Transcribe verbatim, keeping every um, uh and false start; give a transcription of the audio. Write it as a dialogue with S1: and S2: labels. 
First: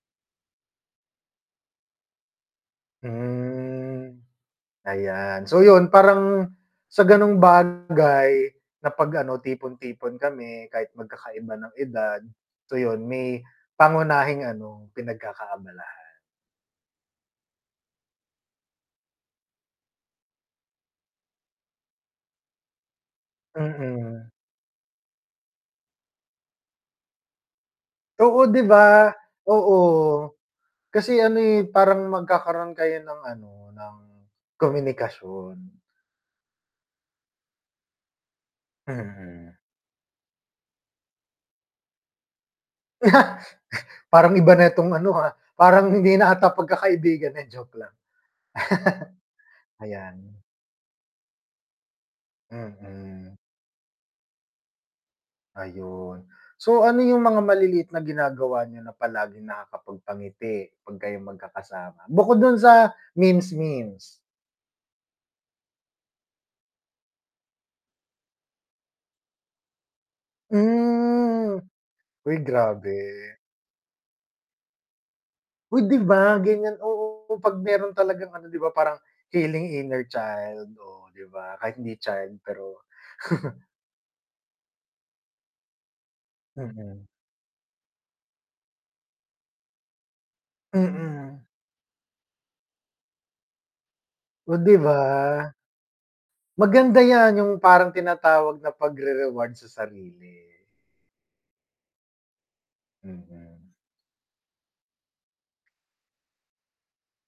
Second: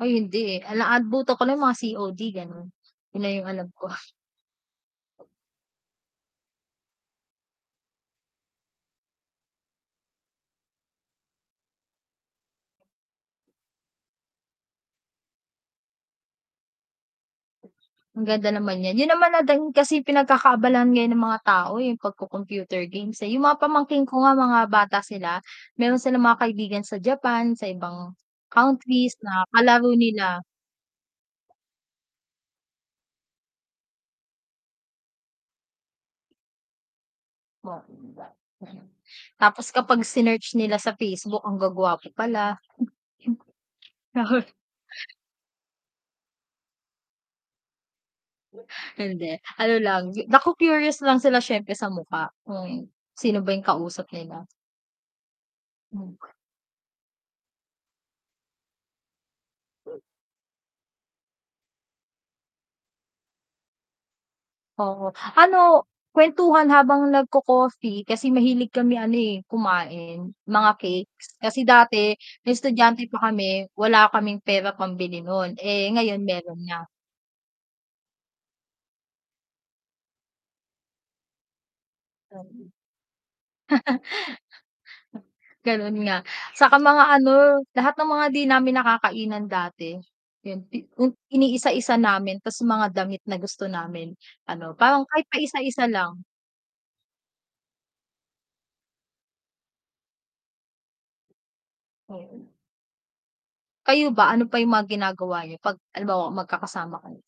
S1: Ay hindi, eh. Naabutan ko lang yung mga C-O-D gano'n. Yun na yung alam ko.
S2: Hmm. Ayan. So, 'yun, parang sa gano'ng bagay na 'pag ano, tipon-tipon kami kahit magkakaiba ng edad, so 'yun may pangunahing ano, pinagkakaabalahan.
S1: Maganda naman 'yan, 'yun naman natin kasi pinagkakaabalahan ngayon ng mga tao, yung pagko computer games, eh. Yung mga pamangkin ko
S2: Mm.
S1: nga mga bata sila, meron silang mga kaibigan sa Japan, sa ibang
S2: Oo, 'di ba?
S1: countries na
S2: Oo,
S1: kalaro nila.
S2: kasi ano, eh, parang magkakaroon kayo ng ano, ng komunikasyon.
S1: [unintelligible]
S2: Mm.
S1: Tapos kapag sinearch nila sa Facebook ang guwa-gwapo pala.
S2: Parang iba na itong ano, ah, parang hindi na 'ata pagkakaibigan, eh, joke lang.
S1: Hindi, ano lang
S2: Ayan.
S1: naku curious lang sila syempre sa mukha, kung
S2: Mm.
S1: sino ba 'yung kausap nila. Mm.
S2: Ayun. So, ano 'yung mga maliliit na ginagawa niyo na palaging nakakapagpangiti 'pag kayo magkakasama? Bukod do'n sa memes-memes.
S1: Oo. Ano, kuwentuhan habang nagko-coffee kasi mahilig kami ano, eh, kumain, mga cakes.
S2: Hmm.
S1: Kasi dati
S2: Hoy,
S1: nung estudyante pa
S2: grabe.
S1: kami, wala kaming pera pambili nun.
S2: Uy,
S1: Eh,
S2: 'di
S1: ngayon
S2: ba,
S1: meron
S2: gan'yan,
S1: nga.
S2: oo, 'pag meron talagang ano, 'di ba, parang heading inner child. Oh di ba, kahit hindi child
S1: Mm.
S2: pero
S1: Ganun nga. Tsaka mga
S2: Mm.
S1: ano, lahat ng mga di namin nakakainan dati yun, unti
S2: Mm.
S1: iniisa-isa namin tapos mga damit na gusto namin
S2: Oh, 'di
S1: ano,
S2: ba?
S1: parang kahit paisa-isa lang.
S2: Maganda 'yan yung parang tinatawag na pagre-reward sa sarili.
S1: Oo.
S2: Hmm.
S1: Kayo ba, ano pa yung mga ginagawa niyo 'pag halimbawa magkakasama kayo?